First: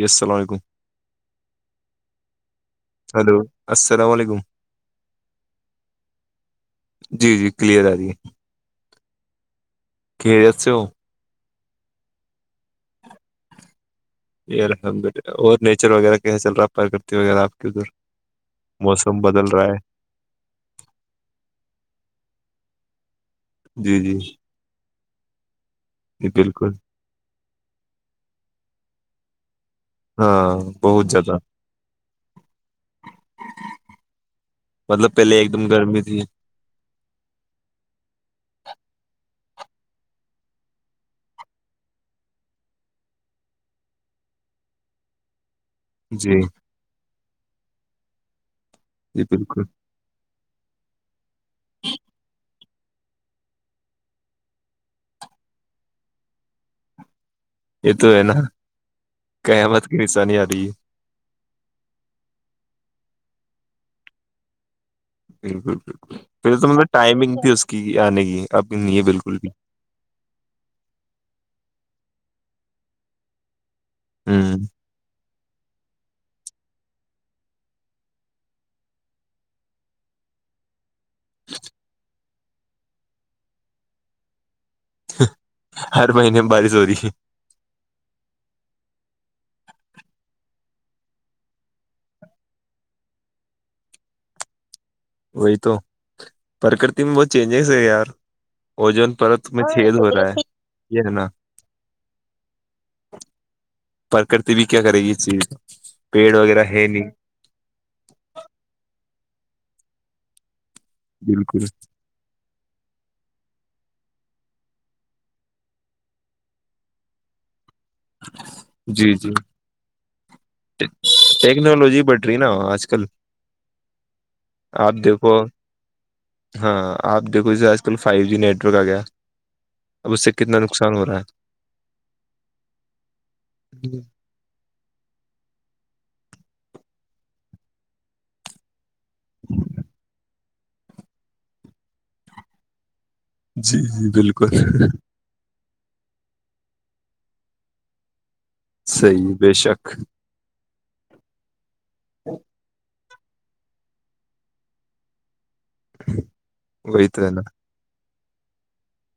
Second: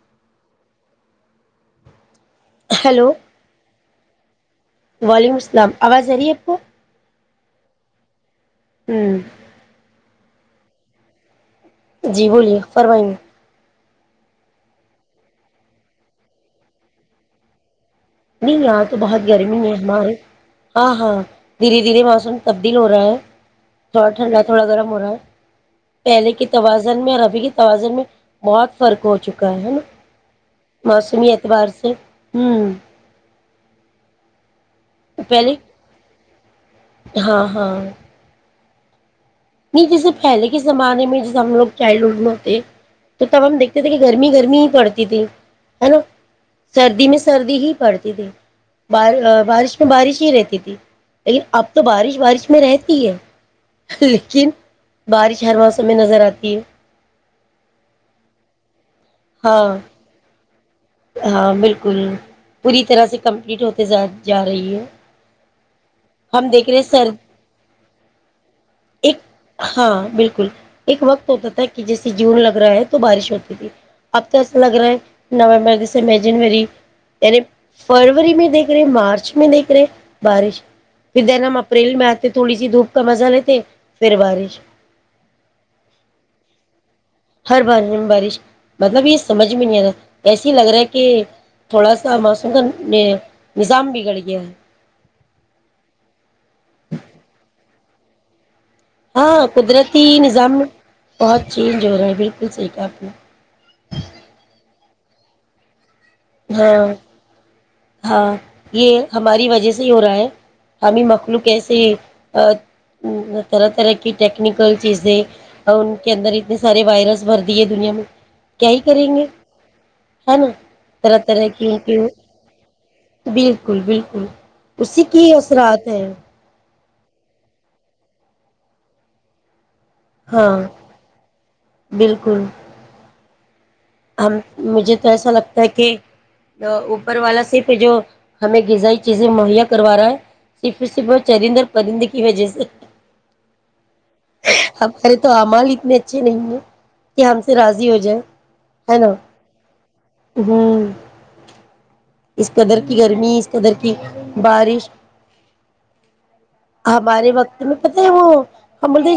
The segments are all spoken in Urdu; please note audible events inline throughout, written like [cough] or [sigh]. یس السلام علیکم ہیلو ہلو السلام علیکم وعلیکم السلام آواز آ رہی ہے آپ کو کلیر اگئی ہممم خیریت سے ہو جی بولیے فرمائیے یہ الحمد للہ اور نیچر وغیرہ کیسا چل رہا ہے پرکرتی وغیرہ آپ کے ادھر نہیں اں تو بہت موسم بدل گرمی رہا ہے ہمارے ہاں ہاں دھیرے دھیرے موسم تبدیل ہو رہا ہے جی تھوڑا جی ٹھنڈا جی تھوڑا گرم ہو رہا ہے پہلے کے بالکل توازن میں اور ابھی کے توازن میں بہت فرق ہو چکا ہے نا ہاں بہت موسمی زیادہ اعتبار سے ہوں مطلب ایک پہلے دم گرمی تھی ہاں ہاں نہیں جیسے پہلے کے زمانے میں جب ہم لوگ چائلڈ ہوڈ میں ہوتےے تو تب ہم دیکھتے تھے کہ گرمی گرمی ہی پڑتی تھی ہے نا جی سردی میں سردی ہی پڑتی جی ار جی بالکل بارش میں بارش ہی رہتی تھی لیکن اب تو بارش بارش میں رہ ٹھیک ہے لیکن بارش ہر موسم میں نظر آتی ہے یہ تو ہے نا ہاں قیامت کی نشانی ارہی ہے ہاں بالکل پوری طرح سے کمپلیٹ ہوتے جا رہی ہے بالکل بالکل ہم پھر تو دیکھ رہے مطلب سر ٹائمنگ تھی اس کی آنے کی اب نہیں ہے ایک بالکل بھی ہاں بالکل ایک وقت ہوتا تھا جیسے جون لگ رہا ہے تو بارش ہوتی تھی اب تو ہ ایسا لگ رہا ہے نویمبر دسمبر جنوری یعنی فروری میں دیکھ رہے مارچ میں دیکھ رہے بارش ودرم اپریل میں تھوڑی سی دھوپ کا مزہ لیتے پھر بارش ہر مہینے بارش ہو رہی ہے ہر بار بارش مطلب یہ سمجھ میں نہیں آ رہا ایسے ہی لگ رہا ہے کہ تھوڑا سا موسم کا نظام بگڑ گیا ہے وہی تو پرکرتی میں بہت چینجز ہے یار اوجون ہاں پرت میں چھید قدرتی ہو رہا ہے نظام یہ ہے نا بہت چینج ہو رہا ہے بالکل صحیح کہا آپ نے پرکرتی بھی [inaudible] ہے ہاں نہیں ہاں یہ ہماری وجہ سے ہی ہو رہا ہے ہمیں مخلوق بالکل کیسے ہی طرح طرح کی ٹیکنیکل چیزیں اور ان کے اندر اتنے سارے وائرس بھر دی ہے دنیا میں کیا ہی جی کریں گے جی ہے نا طرح طرح کی ان کی ٹیکنالوجی بڑھ رہی نا آج کل بالکل بالکل آپ اسی دیکھو کی اثرات ہے ہاں آپ دیکھو جے آج کل فائیو جی نیٹورک آ گیا اب اس سے کتنا ہاں نقصان ہو رہا ہے بالکل ہے ہم مجھے تو ایسا لگتا ہے کہ اوپر والا صرف جو ہمیں غذائی چیزیں مہیا کروا رہا ہے صف ص بہ چرند اور پرند کی وجہ سے جی جی بالکل انے اچھے نہیں ہیں کہ ہم سے راضی ہو جائے ہے نا صحیح بے شک اس قدر کی گھر می اس قدر کی بارش وہی تو ہے ہمارے نا وقت میں وہ ہم بولتے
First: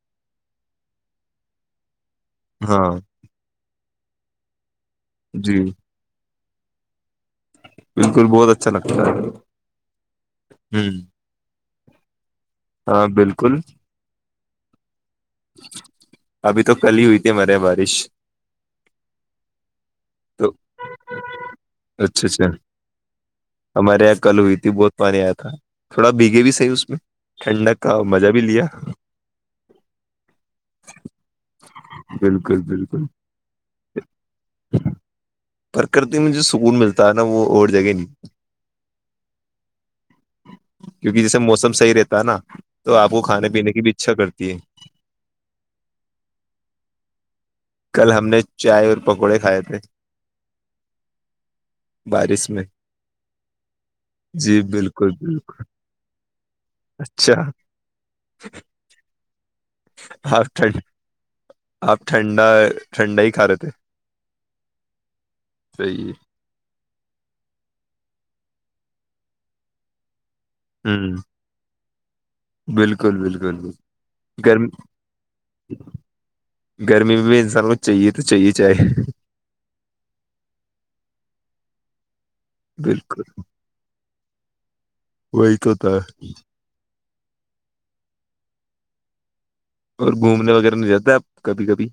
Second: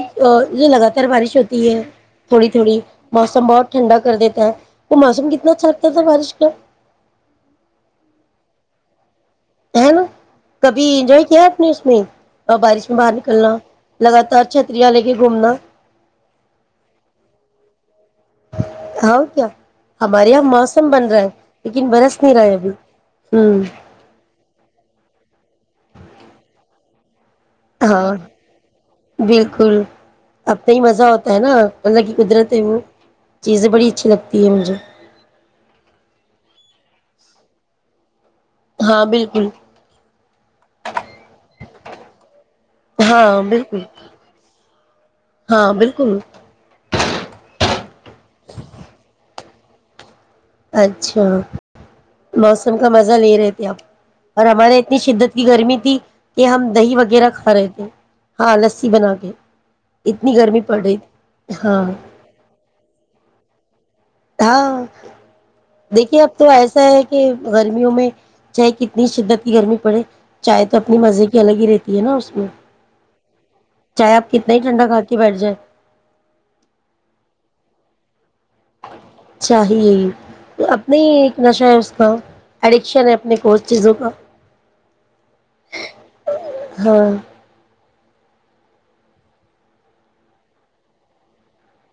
یہ لگاتار بارش ہوتی ہے تھوڑی تھوڑی ہاں موسم بہت ٹھنڈا کر دیتا ہے وہ موسم کتنا جی اچھاگتا تھا بارش [inaudible] بالکل بہت اچھا لگتا ہے ہے نا کبھی ہ انجوائے کیا [inaudible] اور بارش میں ہاں باہر بالکل نکلنا لگاتار چ ری [unintelligible] گھومنا ابھی تو کل ہی ہوئی تھی ہمارے یہاں بارش ہ کیا ہمارے یہاں تو موسم بن رہا ہے لیکن برس اچھا نہیں رہا اچھا ہے ابھی ہوں ہمارے یہاں کل ہوئی تھی بہت پانی آیا تھا تھوڑا بھیگے بھی صحیح اس میں ٹھنڈک کا ہاں مزہ بھی لیا اب تو ہی مزہ ہوتا ہے نا اللہ کی قدرت ہے بالکل وہ بالکل چیزیں بڑی اچھی لگتی ہے مجھے پرکرتی میں جو سکون ملتا ہے نا وہ اور جگہ نہیں ہاں بالکل کیونکہ جیسے موسم صحیح رہتا ہے نا تو آپ کو ہاں کھانے پینے بالکل کی بھی اچھا کرتی ہے ہاں بالکل کل ہم نے چائے اور پکوڑے کھائے تھے اچھا بارش میں موسم کا مزہ لے رہے تھے آپ اور جی ہمارے اتنی بالکل شدت کی بالکل گرمی تھی کہ ہم دہی وغیرہ اچھا کھا رہے تھے ہاں لسی بنا کے اتنی آپ گرمی ٹھنڈ پڑ رہی تھی ہاں ھنڈا ہی کا رہے تھ ہاں دیکھیے اب تو ایسا ہے کہ کہ گرمیوں میں چاہ کتنی شدت کی گرمی پڑے چاہے تو اپنی ہوں مزے کی الگ ہی رہتی یہ نا میں بالکل بالکلل چاہے آپ کتنا گر ہی ٹھنڈا کھا کے بیٹھ جائیں گرمی میں بھی انسان کو چاہے تو چاہیے چاہیے اپنے ہی ایک نشہ ہاں اڈکشن ہے بالکل اپنے کوت چیزوں کا وہی تو ہوتا ہے ہاں اور گھومنے وغیرہ نہیں رہتاپ کبھی کبھی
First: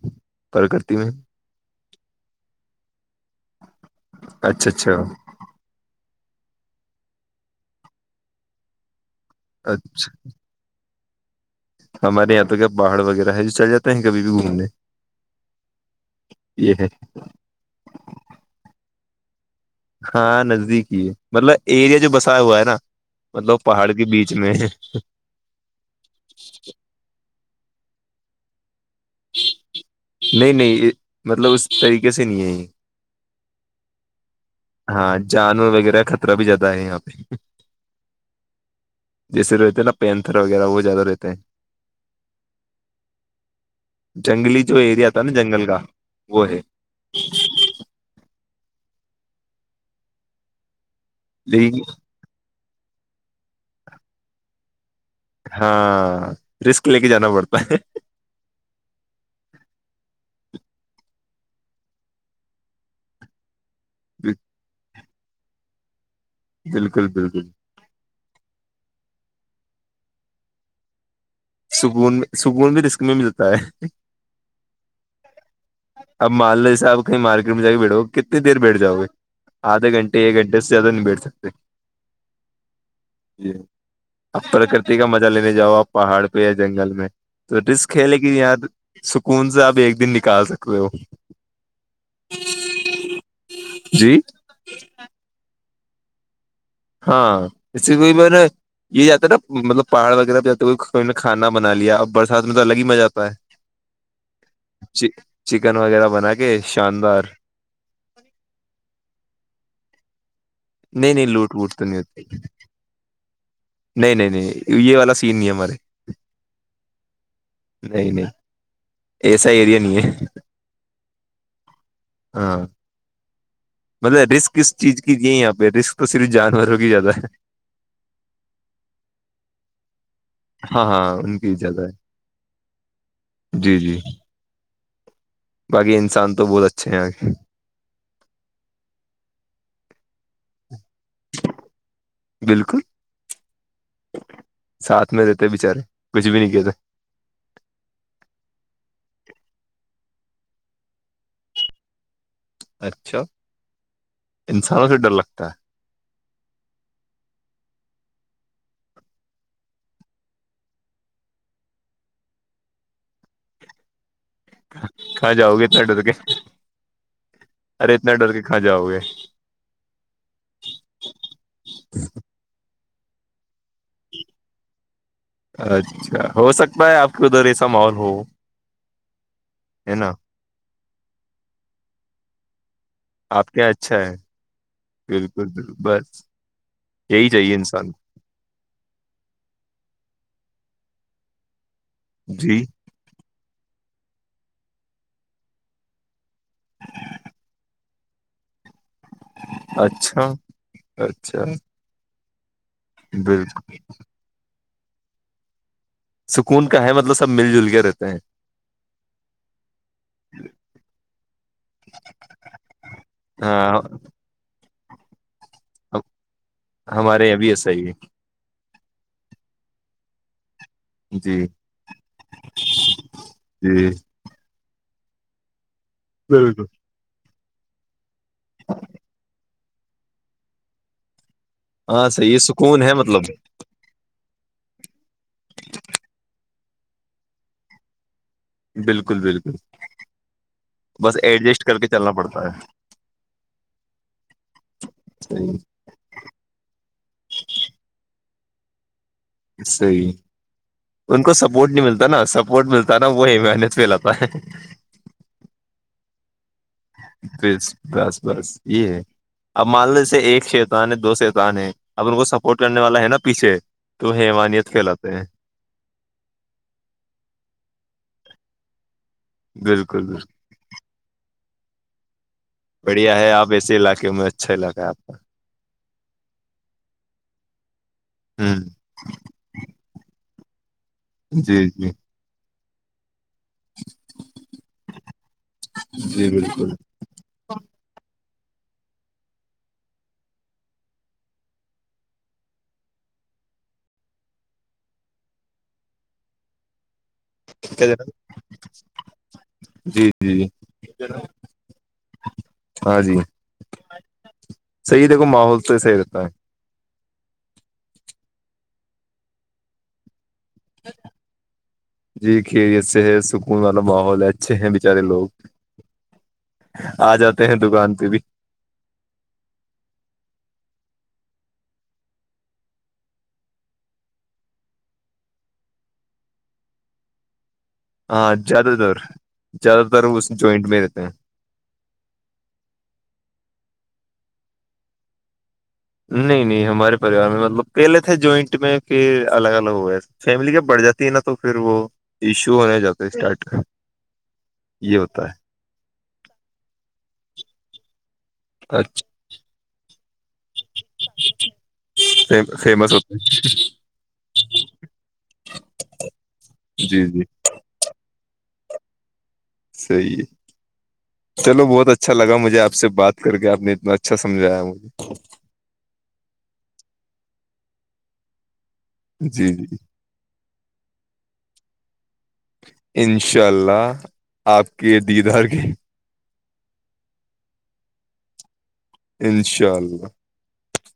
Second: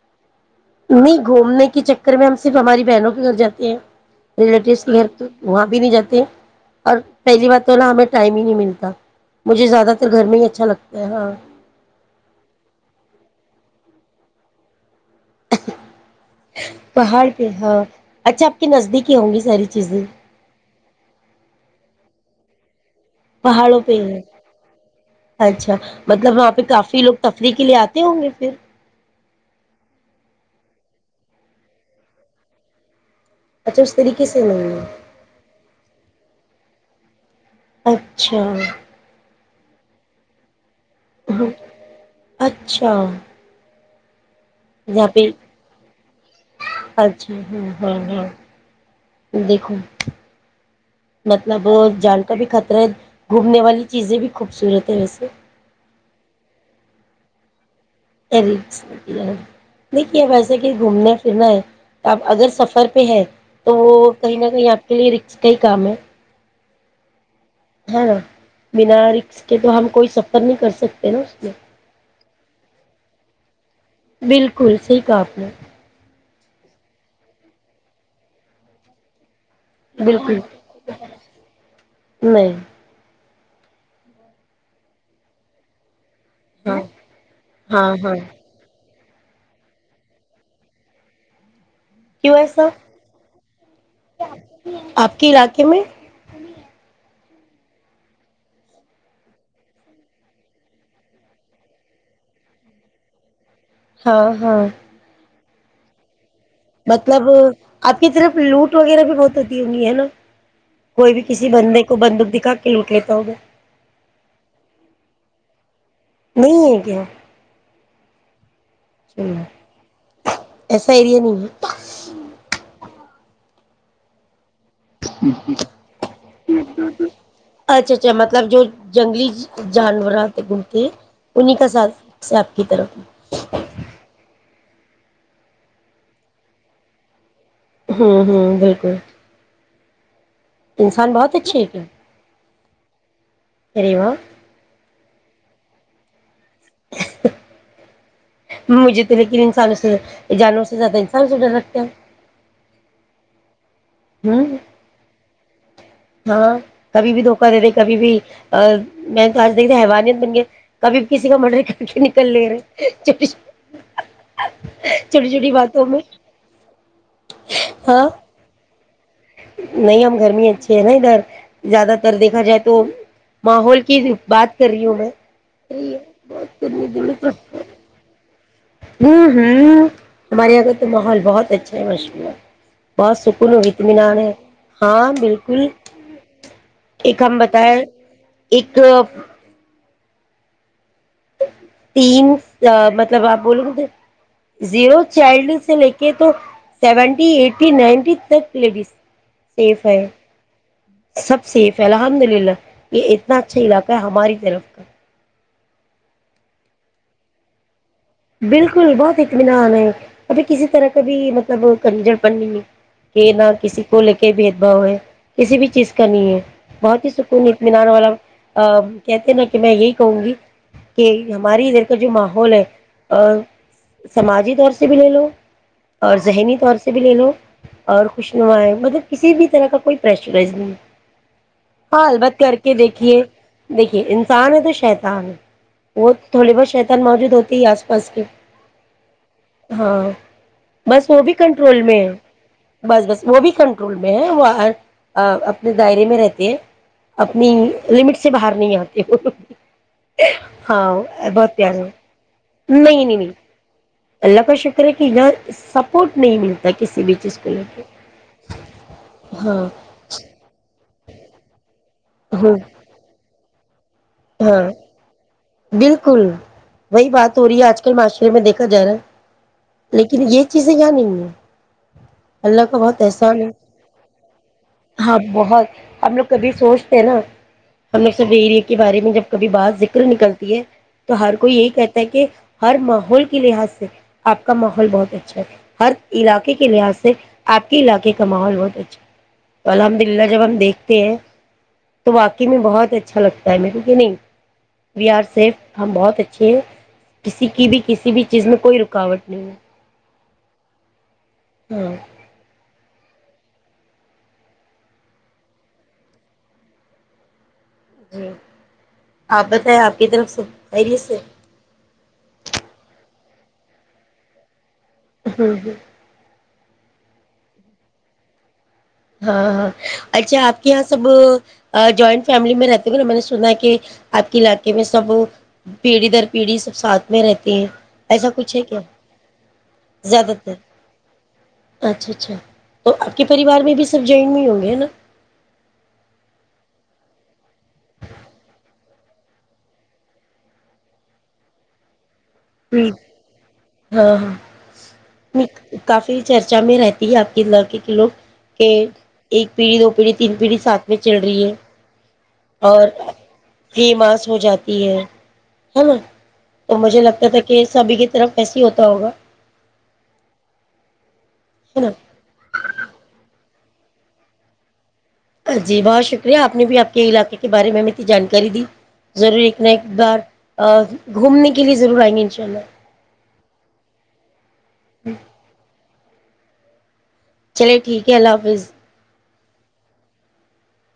پرکرتی میں نہیں گھومنے کے چکر میں ہم صرف ہماری بہنوں کے گھر جاتے ہیں اچھا ریلیٹیو کے اچھا گھر تو وہاں بھی نہیں جاتے ہیں اور پہلی بار تو ن ہمیں ٹائم ہی نہیں ملتا مجھے زیادہر اچھا گھر میں ہی اچھا لگتا یہاں ہمارے یہاں تو کیا پہاڑ وغیرہ ہے جو چل جاتے ہیں کبھی بھی گھومنے یہ ہے پہاڑ پہ ہاں اچھا آپ کے نزدیک ہوں گی ساری چیزیں ہاں نزدیک ج مطلب ایریا جو بسایا ہوا ہے نا مطلب پہاڑوں پہاڑ پہ کے ہے بیچ میں ہے اچھا مطلب وہاں پہ کافی لوگ تری ری کے لیے آتے ہوں گے پھر نہیں نہیں مطلب اس طریقے سے نہیں ہے اچھا اس طریقے سے نہیں ہاں جانور وغیرہ خطرہ بھی جاتا یہاں پہ اچھا جیسے رہتے نا پینتر وغیرہ وہ زیادہ رہتے ہیں اچھا جنگلی جو ایریا یہاں تھا پہ نا جنگل کا وہ ہے اچھا ہاں ہاں ہاں دیکھو مطلب وہ لیکن جان کا بھی ختم گھومنے والی چیزیں بھی خوبصورت ہے ویسے ہاں ہاں رسک لے کے جنا برتاتے دکھے ھایی کہ گھومنا پھرنا ہے تو آپ اگر سفر پہ ہے تو وہ کہیں نہ کہیں آپ کے لیے ر اس کا ہی کام ہے بالکل بالکل ہے نا بنا رکس کے تو ہم کوئی سفر نہیں کر سکتے نا میں سکون سکون بھی رسک میں ملتا ہے بالکل صحی کام نے اب مال لے سے آپ کہیں مارکیٹ میں جا کے بیٹھو گے کتنی دیر بیٹھ جاؤ گے آدھے گھنٹے ایک بالکل گھنٹے اسے زیادہ نہیں بیٹھ سکتے نہیں جی آپ پرکرتی کا مزہ لینے جاؤ آپ پہاڑ ہے ہاں جنگل میں تو ہاں رسک ہے ہاں لیکن یا سکون سے آپ ایک دن نکال سکتے ہو کیوں ایسا جی آپ کے علاقے میں ہاں اس سے کو میں نے یہ جاتا ہے نا مطلب پہاڑ وغیرہ پہ ج نے کھانا بنا لیا اور برسات میں تو الگ ہی مزہ آتا ہے ہاں ہاں چکن وغیرہ بنا کے شاندار مطلب آپ کی طرف لوٹ وغیرہ بھی بہت ہوتی ہونی ہے نا کوئی نہیں بھی نہیں کسی لوٹ ووٹ بندے تو کو نہیں ہوتی بندوق دکھا کے لوٹ لیتا ہوگا نہیں نہیں نہیں یہ والا سین نہیں ہمارے [unintelligible] نہیں ہے کیا نہیں نہیں ایسا ایریا نہیں ہے ایسا ایریا نہیں ہے ہاں مطے رسک کس چیز کی نہیں ہے یہاں پہ رسک تو صرف جانوروں کی زیادہ ہے اچھا اچھا مطلب جو جنگلی جانورات ںوتےے ہاں ہاں ان کی انہیں کا زیادہ ساتھ ہے آپ کی طرف جی جی باقی انسان تو بہت اچھے ہیں یہ کے ہاں ہاں بالکل انسان بہت اچھے ہے کہ بالکل ارے وا ساتھ میں رہتے بچارے کچھ بھی نہیں کیا مجھے تو لیکن انسانوں سے جانور سے زیادہ انسان سے ڈر رکھتا ہے اچھا ہوں انسانوں سے ڈر لگتا ہے ہاں کبھی بھی دھوکا دے رہے کبھی بھی میں تو آج دیکھ د حوانیت بن گئے کبھی بھی کسی کا مرڈر کر کے نکل لے رہے چ چھوٹی کہاں چھوٹی جاؤ گے اتنا باتوں میں ڈر کے ارے ہاں اتنا ڈر کے کاں جاؤ گے نہیں ہم گرمی اچھی ہے نا ادھر زیادہ تر دیکھا جائے تو ماحول کی بات کر رہی ہوں میں اچھا ہو سکتا ہے آپ کے ادھر ایسا ماحول ہو ہ ہ ہے نا ہمارے یہاں کا تو ماحول بہت اچھا ہے مشہورہ بہت آپ سکون کے اور یہاں اچھا اطمینار ہے ہاں بالکل ایک یہی ہم چاہیے بتائے انسان ایک تین کو۔ جی مطلب آپ بولو گےے زیرو چائلڈ سے لے کے تو سیونٹی ای نن لیڈیس سیف ہے اچھا سب اچھا سیف ہے الحمد للہ کل [inaudible] یہ اتنا بالکل اچھا علاقہ ہے ہماری طرف کا سکون کا ہے مطلب سب مل جل کے رہتے ہیں بالکل بہت اطمینان ہے ابھی کسی طرح کا بھی مطلب کنجڑ پن نہیں کہ نہ ہاں کسی کو لے کے بھی بو کسی بھی چیز ہم- کا نہیں ہے بہت ہی ہمارے یہاں سکون بھی ایسا ہی اطمینان ہے والا کہتے ہیں نا کہ میں یہی کہوں گی کہ جی ہماری ادھر کا جو ماحول ہے اور جی سماجی طور سے س بھی لے لو اور ذہنی بالکل طور سے بھی لے لو اور کچشنا ہے مطلب کسی بھی طرح کا کوئی پرشرز نہیں ہاں حال صحیح بت ہے کر کے سکون ہے دیکھیے مطلب دیکھیے انسان ہے تو شتان وہ تھوڑی بہت شیتان موجود ہوتی ہے آس پ بس کی بالکل بالکل [inaudible] ہاں بس وہ بھی ایڈجسٹ کر کنٹرول کے میں چلنا پڑتا ہے بس بس وہ بھی کنٹرول میں ہے وہ صحیح اپنے دائرے میں رہتے ہیں اپنی لمٹ سے باہر نہیں آتا صحیح ان کو بہت سپورٹ پیارا نہیں ملتا نا س نہیں نہیں نہیں اللہ کا شکر ہے کہ یہاں سپورٹ نہیں نہیںل بس بس بس یہ ہے ہاں اب مان لو جیسے ایک شیتان ہے دو شیتان ہے اب ان کو ہاں سپورٹ کرنے والا ہے نا پیھے ہاں بالکل وہی بات ہو رہی ہے آج کل معاش پھر میں دیکا جا رہا ہے بالکل لیکن بالکل یہ چیزیں نہیں ہیں اللہ کا بہت بڑھیا احسان ہے آپ ایسے علاقے میں اچھا علاقہ ہے آپ کا ہاں بہت ہم لوگ کبھی سوچتے ہیں نا ہم لوگ ہ سبری میں جب کبھی باہر کر نہیں نکلتی ہے تو ہر کوئی یہی جی جی کہتا ہے کہ ہر ماحول لحاظ سے آپ کا ماحول بہت اچھا ہے ہر جی علاقے کے بالکل لحاظ سے آپ کے علاقے کے کا ماحول بہت اچھا تو الحمد للہ جب ہم دیکھتے ہیں تو واقعی میں بہت اچھا لگتا نہیں وی آر سیف ہم بہت اچھے ہیں کسی کی بھی کیا جناب؟ کسی بھی چیز میں کوئی رکاوٹ نہیں ہے جی ج ہاں ہاں جی صحیح دیکھو ماحول تو صحیح رہتا ہے جی آپ بتیں آپ کی طرف سے خیریت جی خیریت سے ہے سکون والا ماحول اچھے ہیں ب زدے لوگ ہوں ہ آ جاتے ہیں دکان پہ بھی ہاں ہاں اچھا آپ کے یہاں سب جوائنٹ فیملی میں رہتے گ نا میں نے سنا ہے کہ آپ کے علاقے میں سب پیڑھی در پیڑھی سب ساتتھ میں رہتے ہیں ایسا ہاں کچھ ہے زیادہ کیا تر تر اس زیادہ تر جوائنٹ میں رہتے ہیں اچھا اچھا تو آپ کے پریوار میں بھی سرف جن میں ہی ہوں گے ہے نا نہیں نہیں ہمارے پریوار میں مطلب پہلے تھے جوائنٹ میں پھر الگ الگ ہوئے فیملی جب بڑھ جاتی ہے نا تو پھر وہ ایشو ج ہونے جاتا ہے اسٹارٹ ہاں ہاں یہ ہوتا کافی چرچا میں رہتی ہے آپ ک ل کے کلو کہ ہے ایک پیڑی ا پڑی [unintelligible] تین پیڑھی ساتھ میں چل رہی ہے [unintelligible] اچھا اور فیمس ہوتا ف ماس ہو جاتی ہے ہے نا تو ہے مجھے جی جی لگتا تھا کہ ساب طرف ایسے ہوتا ہوگا [unintelligible] صی ہے [unintelligible] چلو ہے بہت اچھا نا لگا مجھے آپ سے بات کر کے آپ میں اتنا اچھا سمجایا مجھے [unintelligible] جی بہت شکریہ آپ نے بھی آپ کے علاقے کے بارے میں مت جانکاری دی ضرور جی ایک ن جی ایک بار گھومنے کے لیے ضرور آئیں گے [unintelligible] انشاء اللہ آپ کے دیدار کی چلے ٹھیک ہے اللہ حافظ انشاء اللہ [unintelligible]